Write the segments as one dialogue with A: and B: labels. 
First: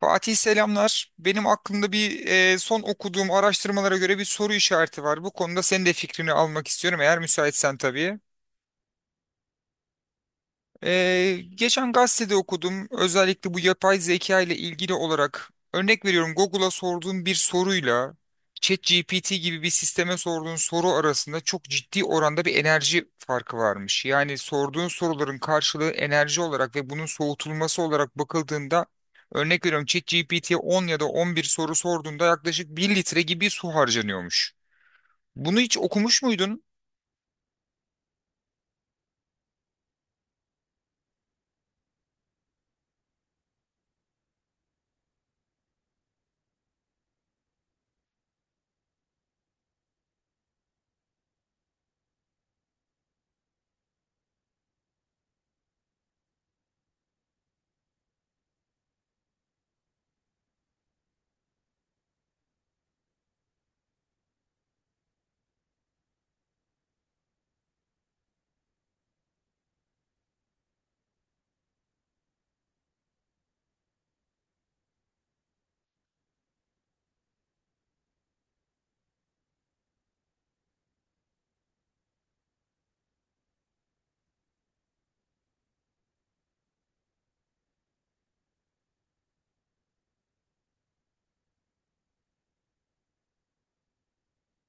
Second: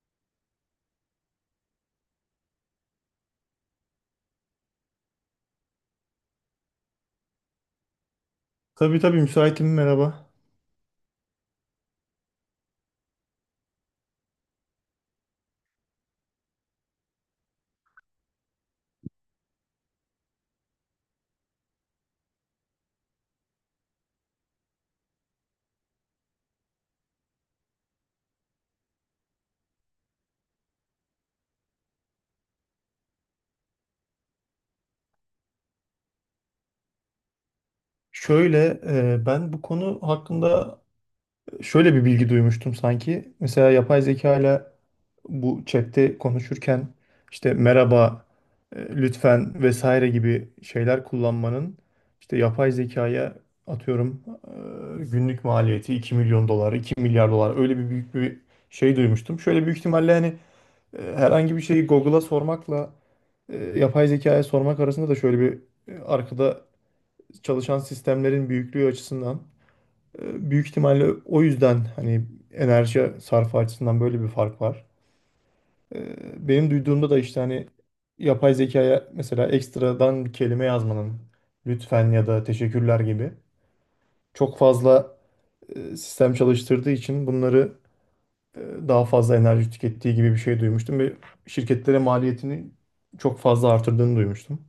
A: Fatih selamlar. Benim aklımda bir son okuduğum araştırmalara göre bir soru işareti var. Bu konuda senin de fikrini almak istiyorum eğer müsaitsen tabii.
B: Tabii tabii müsaitim, merhaba.
A: Geçen gazetede okudum. Özellikle bu yapay zeka ile ilgili olarak örnek veriyorum Google'a sorduğun bir soruyla ChatGPT gibi bir sisteme sorduğun soru arasında çok ciddi oranda bir enerji farkı varmış. Yani sorduğun soruların karşılığı enerji olarak ve bunun soğutulması olarak bakıldığında örnek veriyorum ChatGPT'ye 10 ya da 11 soru sorduğunda yaklaşık bir litre gibi su harcanıyormuş. Bunu hiç okumuş muydun?
B: Şöyle ben bu konu hakkında şöyle bir bilgi duymuştum sanki. Mesela yapay zeka ile bu chatte konuşurken işte merhaba, lütfen vesaire gibi şeyler kullanmanın işte yapay zekaya atıyorum günlük maliyeti 2 milyon dolar, 2 milyar dolar, öyle bir büyük bir şey duymuştum. Şöyle büyük ihtimalle hani herhangi bir şeyi Google'a sormakla yapay zekaya sormak arasında da şöyle bir arkada çalışan sistemlerin büyüklüğü açısından büyük ihtimalle o yüzden hani enerji sarfı açısından böyle bir fark var. E, Benim duyduğumda da işte hani yapay zekaya mesela ekstradan bir kelime yazmanın, lütfen ya da teşekkürler gibi, çok fazla sistem çalıştırdığı için bunları e, daha fazla enerji tükettiği gibi bir şey duymuştum ve şirketlere maliyetini çok fazla artırdığını duymuştum.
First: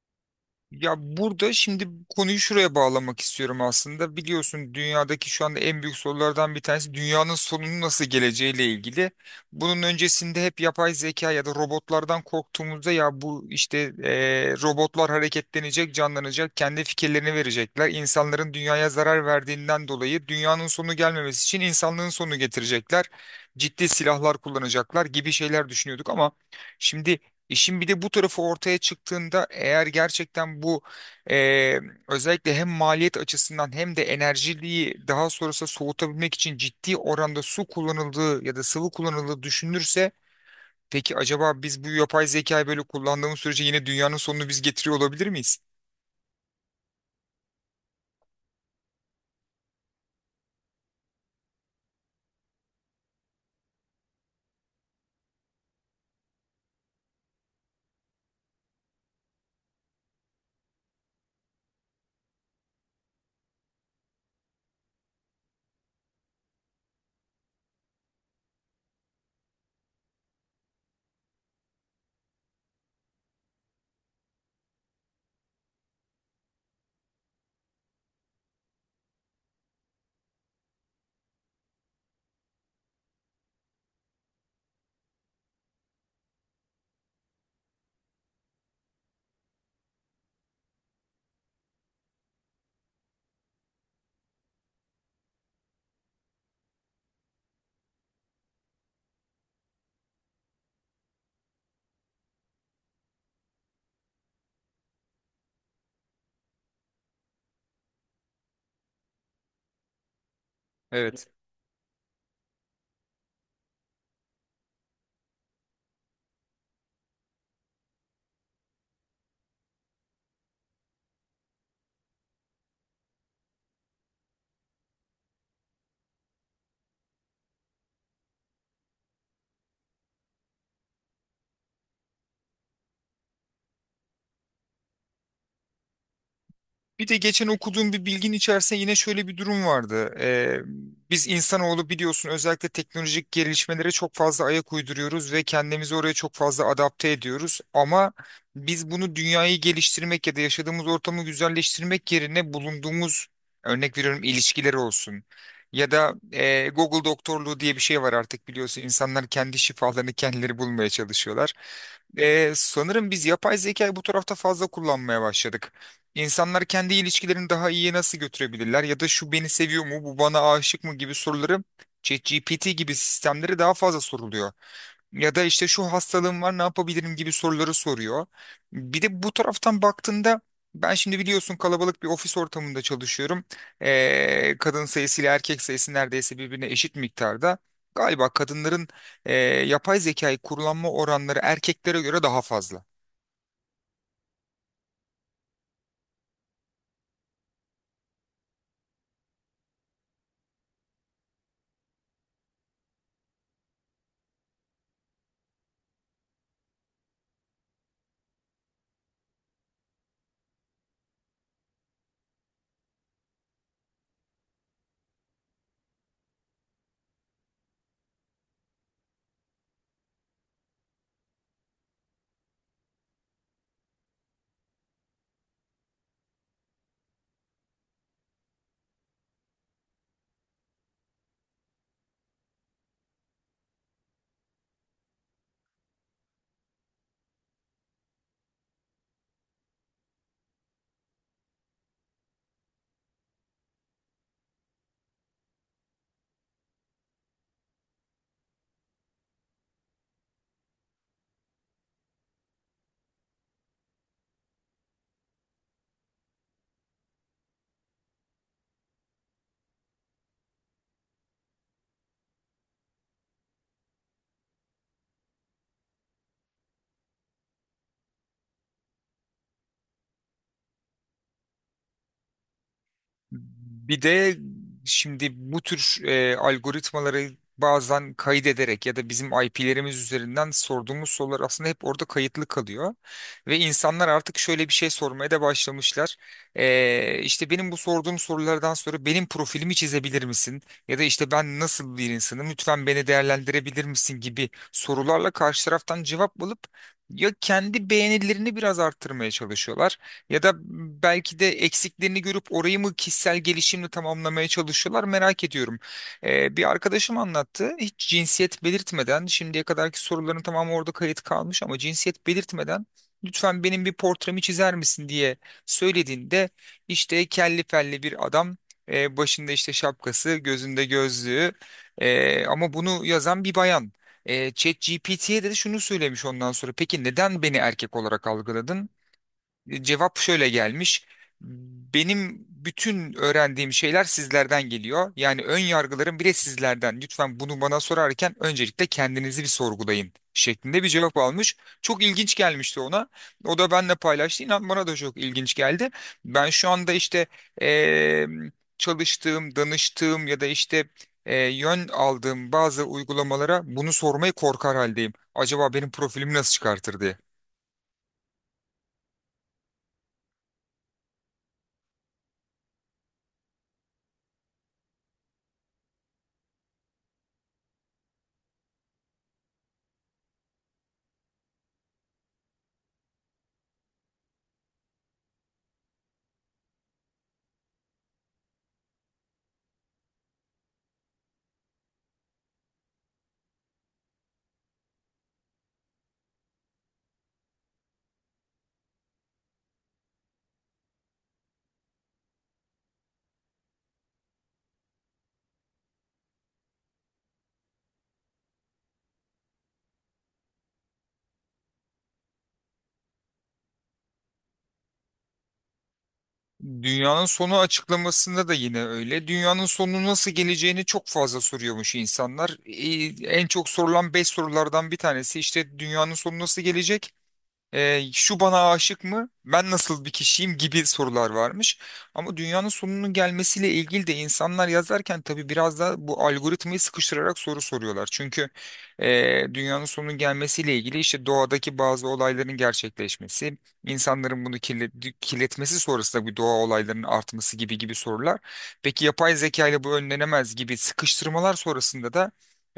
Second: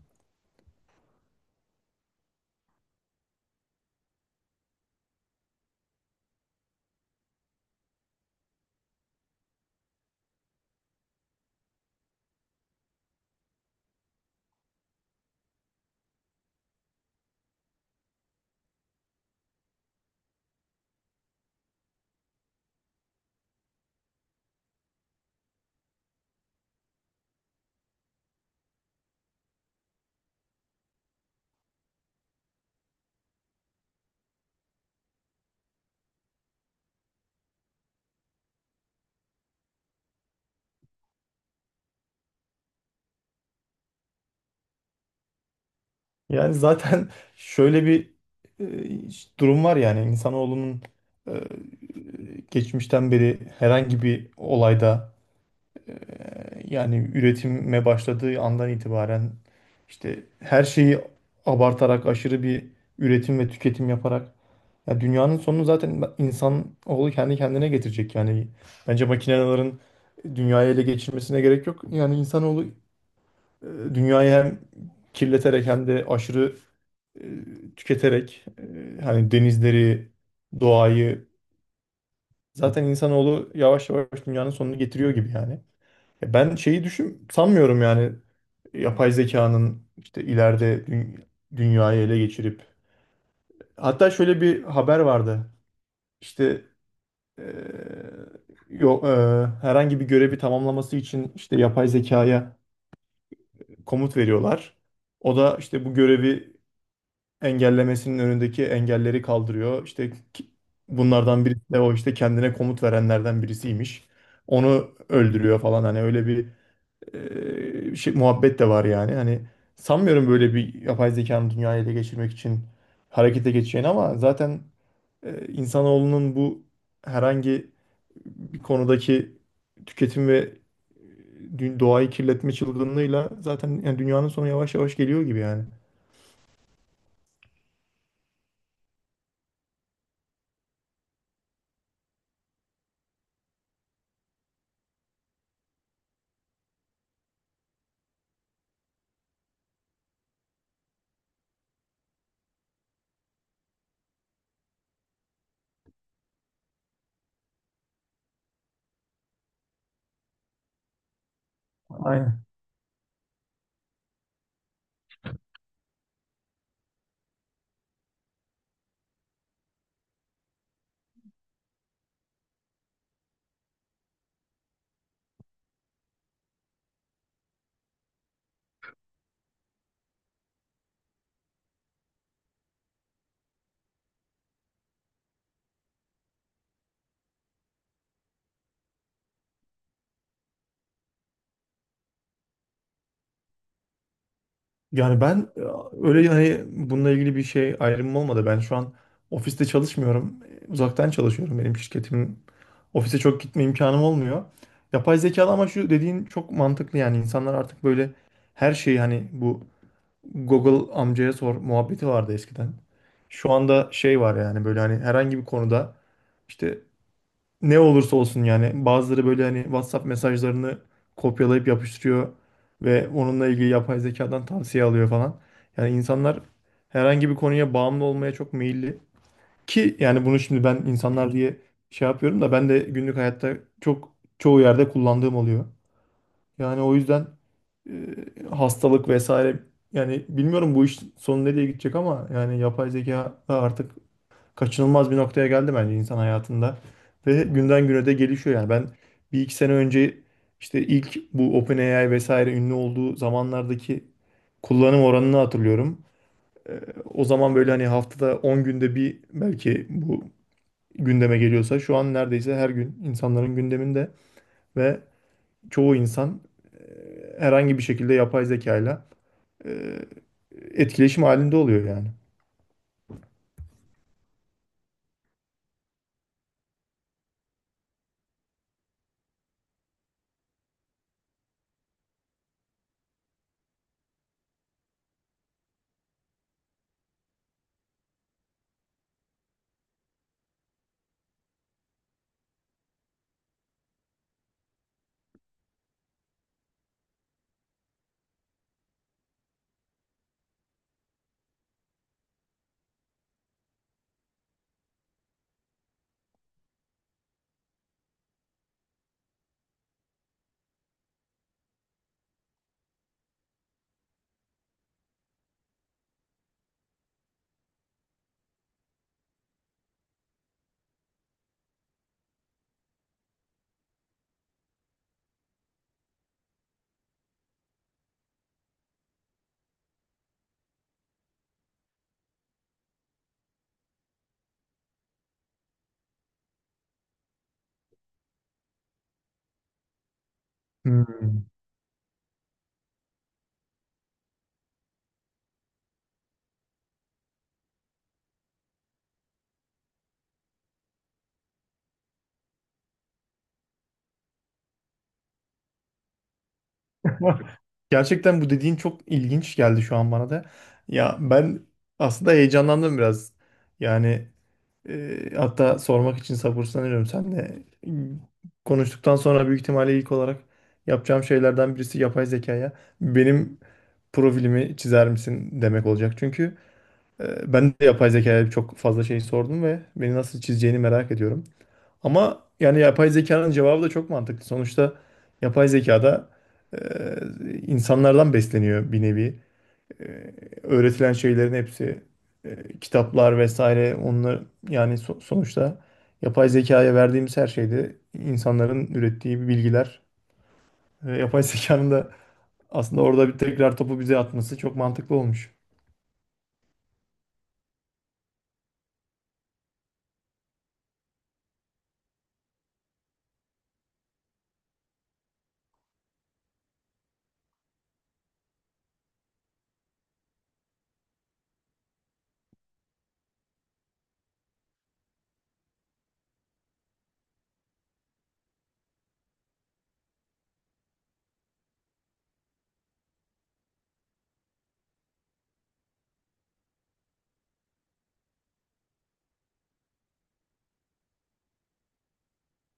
A: Ya burada şimdi konuyu şuraya bağlamak istiyorum aslında. Biliyorsun dünyadaki şu anda en büyük sorulardan bir tanesi dünyanın sonunun nasıl geleceğiyle ilgili. Bunun öncesinde hep yapay zeka ya da robotlardan korktuğumuzda ya bu işte robotlar hareketlenecek, canlanacak, kendi fikirlerini verecekler. İnsanların dünyaya zarar verdiğinden dolayı dünyanın sonu gelmemesi için insanlığın sonu getirecekler. Ciddi silahlar kullanacaklar gibi şeyler düşünüyorduk ama şimdi İşin bir de bu tarafı ortaya çıktığında eğer gerçekten bu eee, özellikle hem maliyet açısından hem de enerjiliği daha sonrası soğutabilmek için ciddi oranda su kullanıldığı ya da sıvı kullanıldığı düşünülürse peki acaba biz bu yapay zekayı böyle kullandığımız sürece yine dünyanın sonunu biz getiriyor olabilir miyiz?
B: Yani zaten şöyle bir e, durum var, yani insanoğlunun e, geçmişten beri herhangi bir olayda, yani üretime başladığı andan itibaren işte her şeyi abartarak, aşırı bir üretim ve tüketim yaparak ya dünyanın sonunu zaten insanoğlu kendi kendine getirecek yani. Bence makinelerin dünyayı ele geçirmesine gerek yok. Yani insanoğlu E, Dünyayı hem kirleterek hem de aşırı tüketerek, hani denizleri, doğayı, zaten insanoğlu yavaş yavaş dünyanın sonunu getiriyor gibi yani. Ya ben şeyi düşün sanmıyorum, yani yapay zekanın işte ileride dünyayı ele geçirip. Hatta şöyle bir haber vardı. İşte yok, herhangi bir görevi tamamlaması için işte yapay zekaya komut veriyorlar. O da işte bu görevi engellemesinin önündeki engelleri kaldırıyor. İşte bunlardan birisi de o işte kendine komut verenlerden birisiymiş. Onu öldürüyor falan, hani öyle bir şey, muhabbet de var yani. Hani sanmıyorum böyle bir yapay zekanın dünyayı ele geçirmek için harekete geçeceğini, ama zaten insanoğlunun bu herhangi bir konudaki tüketim ve doğayı kirletme çılgınlığıyla zaten yani dünyanın sonu yavaş yavaş geliyor gibi yani.
A: Bir de geçen okuduğum bir bilgin içerisinde yine şöyle bir durum vardı. Biz insanoğlu biliyorsun özellikle teknolojik gelişmelere çok fazla ayak uyduruyoruz ve kendimizi oraya çok fazla adapte ediyoruz. Ama biz bunu dünyayı geliştirmek ya da yaşadığımız ortamı güzelleştirmek yerine bulunduğumuz örnek veriyorum ilişkiler olsun. Ya da Google doktorluğu diye bir şey var artık biliyorsun insanlar kendi şifalarını kendileri bulmaya çalışıyorlar.
B: Aynen.
A: Sanırım biz yapay zekayı bu tarafta fazla kullanmaya başladık. İnsanlar kendi ilişkilerini daha iyiye nasıl götürebilirler ya da şu beni seviyor mu, bu bana aşık mı gibi soruları ChatGPT gibi sistemlere daha fazla soruluyor. Ya da işte şu hastalığım var ne yapabilirim gibi soruları soruyor. Bir de bu taraftan baktığında ben şimdi biliyorsun kalabalık bir ofis ortamında çalışıyorum. Kadın sayısı ile erkek sayısı neredeyse birbirine eşit miktarda. Galiba kadınların e, yapay zekayı kullanma oranları erkeklere göre daha fazla.
B: Yani ben öyle hani bununla ilgili bir şey ayrımım olmadı. Ben şu an ofiste çalışmıyorum. Uzaktan çalışıyorum. Benim şirketim, ofise çok gitme imkanım olmuyor. Yapay zekalı, ama şu dediğin çok mantıklı, yani insanlar artık böyle her şeyi hani bu Google amcaya sor muhabbeti vardı eskiden. Şu anda şey var yani, böyle hani herhangi bir konuda işte ne olursa olsun, yani bazıları böyle hani WhatsApp mesajlarını kopyalayıp yapıştırıyor ve onunla ilgili yapay zekadan tavsiye alıyor falan. Yani insanlar herhangi bir konuya bağımlı olmaya çok meyilli. Ki yani bunu şimdi ben insanlar diye şey yapıyorum da, ben de günlük hayatta çok çoğu yerde kullandığım oluyor. Yani o yüzden hastalık vesaire, yani bilmiyorum bu iş sonu nereye gidecek, ama yani yapay zeka da artık kaçınılmaz bir noktaya geldi bence insan hayatında. Ve günden güne de gelişiyor yani. Ben bir iki sene önce işte ilk bu OpenAI vesaire ünlü olduğu zamanlardaki kullanım oranını hatırlıyorum. Ee, o zaman böyle hani haftada 10 günde bir belki bu gündeme geliyorsa, şu an neredeyse her gün insanların gündeminde ve çoğu insan herhangi bir şekilde yapay zekayla e, etkileşim halinde oluyor yani.
A: Bir de şimdi bu tür algoritmaları bazen kaydederek ya da bizim IP'lerimiz üzerinden sorduğumuz sorular aslında hep orada kayıtlı kalıyor. Ve insanlar artık şöyle bir şey sormaya da başlamışlar. E, işte benim bu sorduğum sorulardan sonra benim profilimi çizebilir misin? Ya da işte ben nasıl bir insanım? Lütfen beni değerlendirebilir misin gibi sorularla karşı taraftan cevap alıp ya kendi beğenilerini biraz arttırmaya çalışıyorlar ya da belki de eksiklerini görüp orayı mı kişisel gelişimle tamamlamaya çalışıyorlar merak ediyorum. Bir arkadaşım anlattı. Hiç cinsiyet belirtmeden şimdiye kadarki soruların tamamı orada kayıt kalmış ama cinsiyet belirtmeden lütfen benim bir portremi çizer misin diye söylediğinde işte kelli felli bir adam, başında işte şapkası gözünde gözlüğü, ama bunu yazan bir bayan. ChatGPT'ye de şunu söylemiş ondan sonra. Peki neden beni erkek olarak algıladın? Cevap şöyle gelmiş. Benim bütün öğrendiğim şeyler sizlerden geliyor. Yani ön yargılarım bile sizlerden. Lütfen bunu bana sorarken öncelikle kendinizi bir sorgulayın şeklinde bir cevap
B: Hmm.
A: almış. Çok ilginç gelmişti ona. O da benimle paylaştı. İnan bana da çok ilginç geldi. Ben şu anda işte eee, çalıştığım, danıştığım ya da işte yön aldığım bazı uygulamalara bunu sormayı korkar haldeyim. Acaba benim profilimi nasıl çıkartır diye.
B: Gerçekten bu dediğin çok ilginç geldi şu an bana da. Ya ben aslında heyecanlandım biraz. Yani hatta sormak için sabırsızlanıyorum. Sen de konuştuktan sonra büyük ihtimalle ilk olarak yapacağım şeylerden birisi yapay zekaya benim profilimi çizer misin demek olacak. Çünkü ben de yapay zekaya çok fazla şey sordum ve beni nasıl çizeceğini merak ediyorum. Ama yani yapay zekanın cevabı da çok mantıklı. Sonuçta yapay zekada e, insanlardan besleniyor bir nevi. E, öğretilen şeylerin hepsi kitaplar vesaire onlar, yani sonuçta yapay zekaya verdiğimiz her şeyde insanların ürettiği bilgiler ve yapay zekanın da aslında orada bir tekrar topu bize atması çok mantıklı olmuş.
A: Dünyanın sonu açıklamasında da yine öyle. Dünyanın sonu nasıl geleceğini çok fazla soruyormuş insanlar. En çok sorulan 5 sorulardan bir tanesi işte dünyanın sonu nasıl gelecek? Şu bana aşık mı? Ben nasıl bir kişiyim gibi sorular varmış. Ama dünyanın sonunun gelmesiyle ilgili de insanlar yazarken tabii biraz da bu algoritmayı sıkıştırarak soru soruyorlar. Çünkü dünyanın sonunun gelmesiyle ilgili işte doğadaki bazı olayların gerçekleşmesi, insanların bunu kirletmesi sonrasında bu doğa olaylarının artması gibi gibi sorular. Peki yapay zeka ile bu önlenemez gibi sıkıştırmalar sonrasında da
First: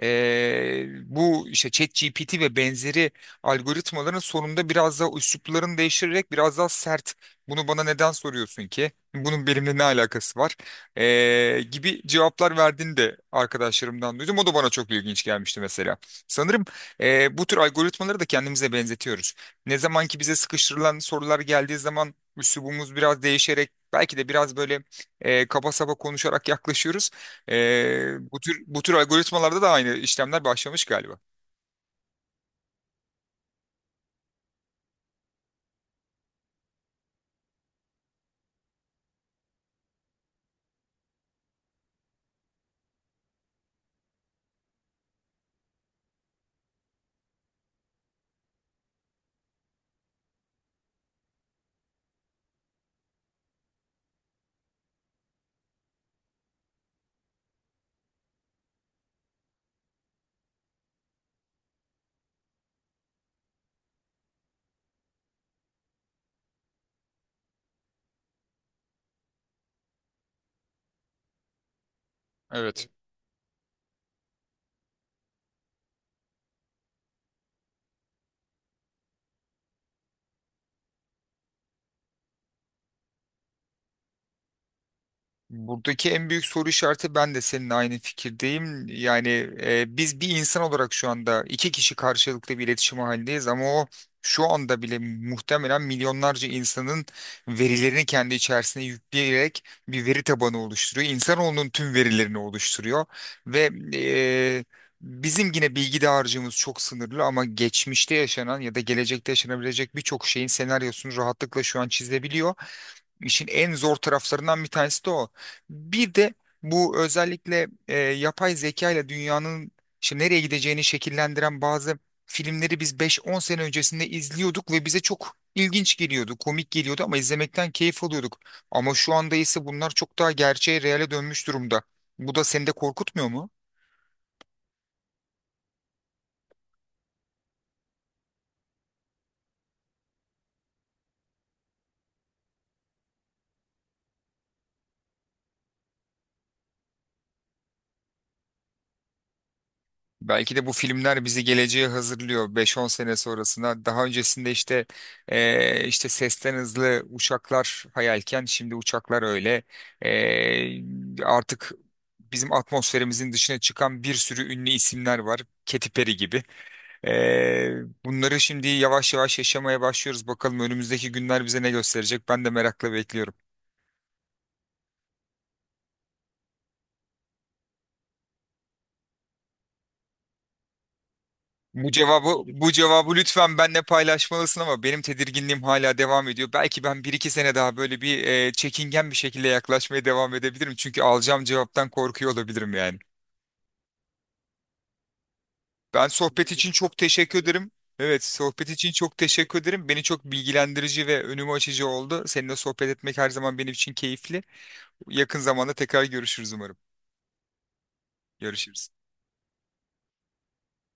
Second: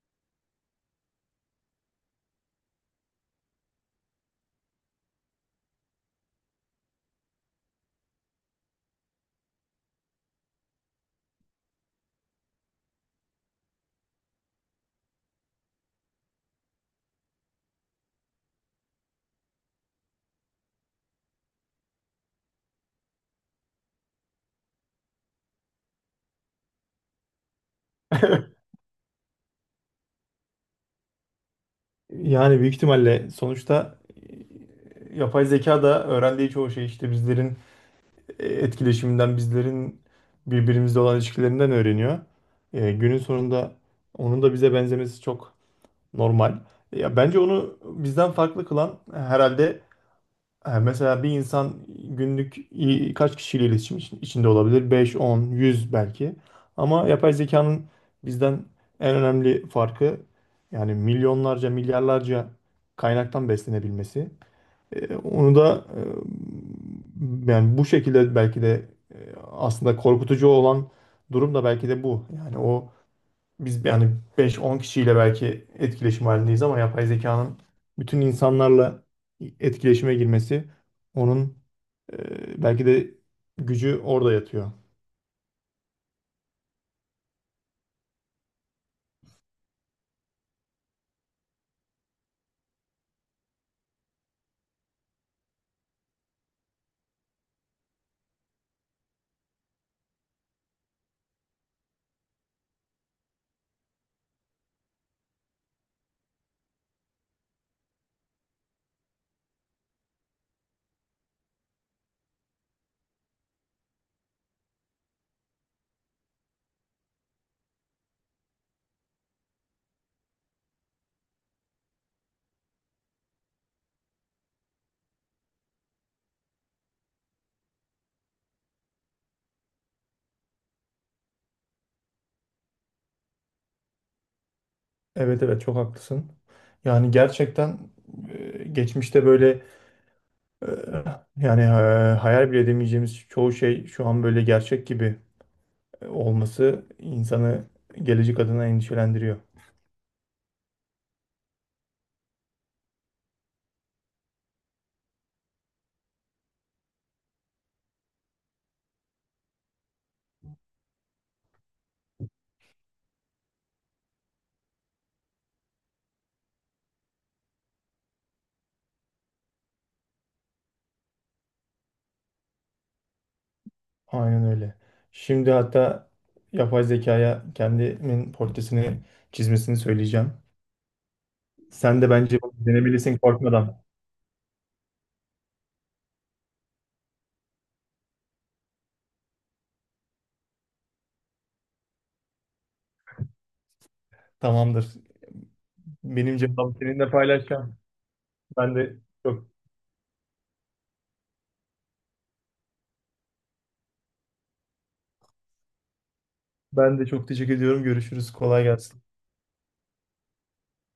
A: bu işte ChatGPT ve benzeri algoritmaların sonunda biraz daha üsluplarını değiştirerek biraz daha sert. Bunu bana neden soruyorsun ki? Bunun benimle ne alakası var? Gibi cevaplar verdiğini de arkadaşlarımdan duydum. O da bana çok ilginç gelmişti mesela. Sanırım bu tür algoritmaları da kendimize benzetiyoruz. Ne zaman ki bize sıkıştırılan sorular geldiği zaman üslubumuz biraz değişerek belki de biraz böyle kaba saba konuşarak yaklaşıyoruz. Ee, bu tür bu tür algoritmalarda da aynı işlemler başlamış galiba.
B: Yani büyük ihtimalle sonuçta yapay zeka da öğrendiği çoğu şey işte bizlerin etkileşiminden, bizlerin birbirimizle olan ilişkilerinden öğreniyor. Günün sonunda onun da bize benzemesi çok normal. Ya bence onu bizden farklı kılan herhalde, mesela bir insan günlük kaç kişiyle iletişim içinde olabilir? Beş 10 100 belki. Ama yapay zekanın bizden en önemli farkı yani milyonlarca, milyarlarca kaynaktan beslenebilmesi. Onu da yani bu şekilde belki de aslında korkutucu olan durum da belki de bu. Yani
A: Evet.
B: o, biz yani beş on kişiyle belki etkileşim halindeyiz, ama yapay zekanın bütün insanlarla etkileşime girmesi, onun belki de gücü orada yatıyor.
A: Buradaki en büyük soru işareti ben de seninle aynı fikirdeyim. Yani biz bir insan olarak şu anda iki kişi karşılıklı bir iletişim halindeyiz ama o şu anda bile muhtemelen milyonlarca insanın verilerini kendi içerisine yükleyerek bir veri tabanı oluşturuyor. İnsanoğlunun tüm verilerini oluşturuyor ve bizim yine bilgi dağarcığımız çok sınırlı ama geçmişte yaşanan ya da gelecekte yaşanabilecek birçok şeyin senaryosunu rahatlıkla şu an çizebiliyor. İşin en zor taraflarından bir tanesi de o. Bir de bu özellikle yapay zeka ile dünyanın işte nereye gideceğini şekillendiren bazı filmleri biz beş on sene öncesinde izliyorduk ve bize çok ilginç geliyordu, komik geliyordu ama izlemekten keyif alıyorduk. Ama şu anda ise bunlar çok daha gerçeğe, reale dönmüş durumda. Bu da seni de korkutmuyor mu?
B: Evet evet, çok haklısın. Yani gerçekten geçmişte böyle, e, yani, hayal bile edemeyeceğimiz çoğu şey şu an böyle gerçek gibi olması insanı gelecek adına endişelendiriyor.
A: Belki de bu filmler bizi geleceğe hazırlıyor beş on sene sonrasına. Daha öncesinde işte işte sesten hızlı uçaklar hayalken şimdi uçaklar öyle. Eee, artık bizim atmosferimizin dışına çıkan bir sürü ünlü isimler var. Katy Perry gibi. Bunları şimdi yavaş yavaş yaşamaya başlıyoruz. Bakalım önümüzdeki günler bize ne gösterecek? Ben de merakla bekliyorum.
B: Aynen öyle. Şimdi hatta yapay zekaya kendimin portresini çizmesini söyleyeceğim.
A: Bu
B: Sen de
A: cevabı
B: bence bunu
A: bu cevabı
B: denebilirsin
A: lütfen benle
B: korkmadan.
A: paylaşmalısın ama benim tedirginliğim hala devam ediyor. Belki ben bir iki sene daha böyle bir çekingen bir şekilde yaklaşmaya devam edebilirim. Çünkü alacağım cevaptan korkuyor olabilirim yani.
B: Tamamdır.
A: Ben
B: Benim
A: sohbet için
B: cevabımı
A: çok
B: seninle
A: teşekkür ederim.
B: paylaşacağım.
A: Evet, sohbet
B: Ben
A: için
B: de
A: çok
B: çok
A: teşekkür ederim. Beni çok bilgilendirici ve önümü açıcı oldu. Seninle sohbet etmek her zaman benim için keyifli. Yakın zamanda tekrar görüşürüz umarım.
B: ben de çok teşekkür ediyorum. Görüşürüz. Kolay
A: Görüşürüz.
B: gelsin.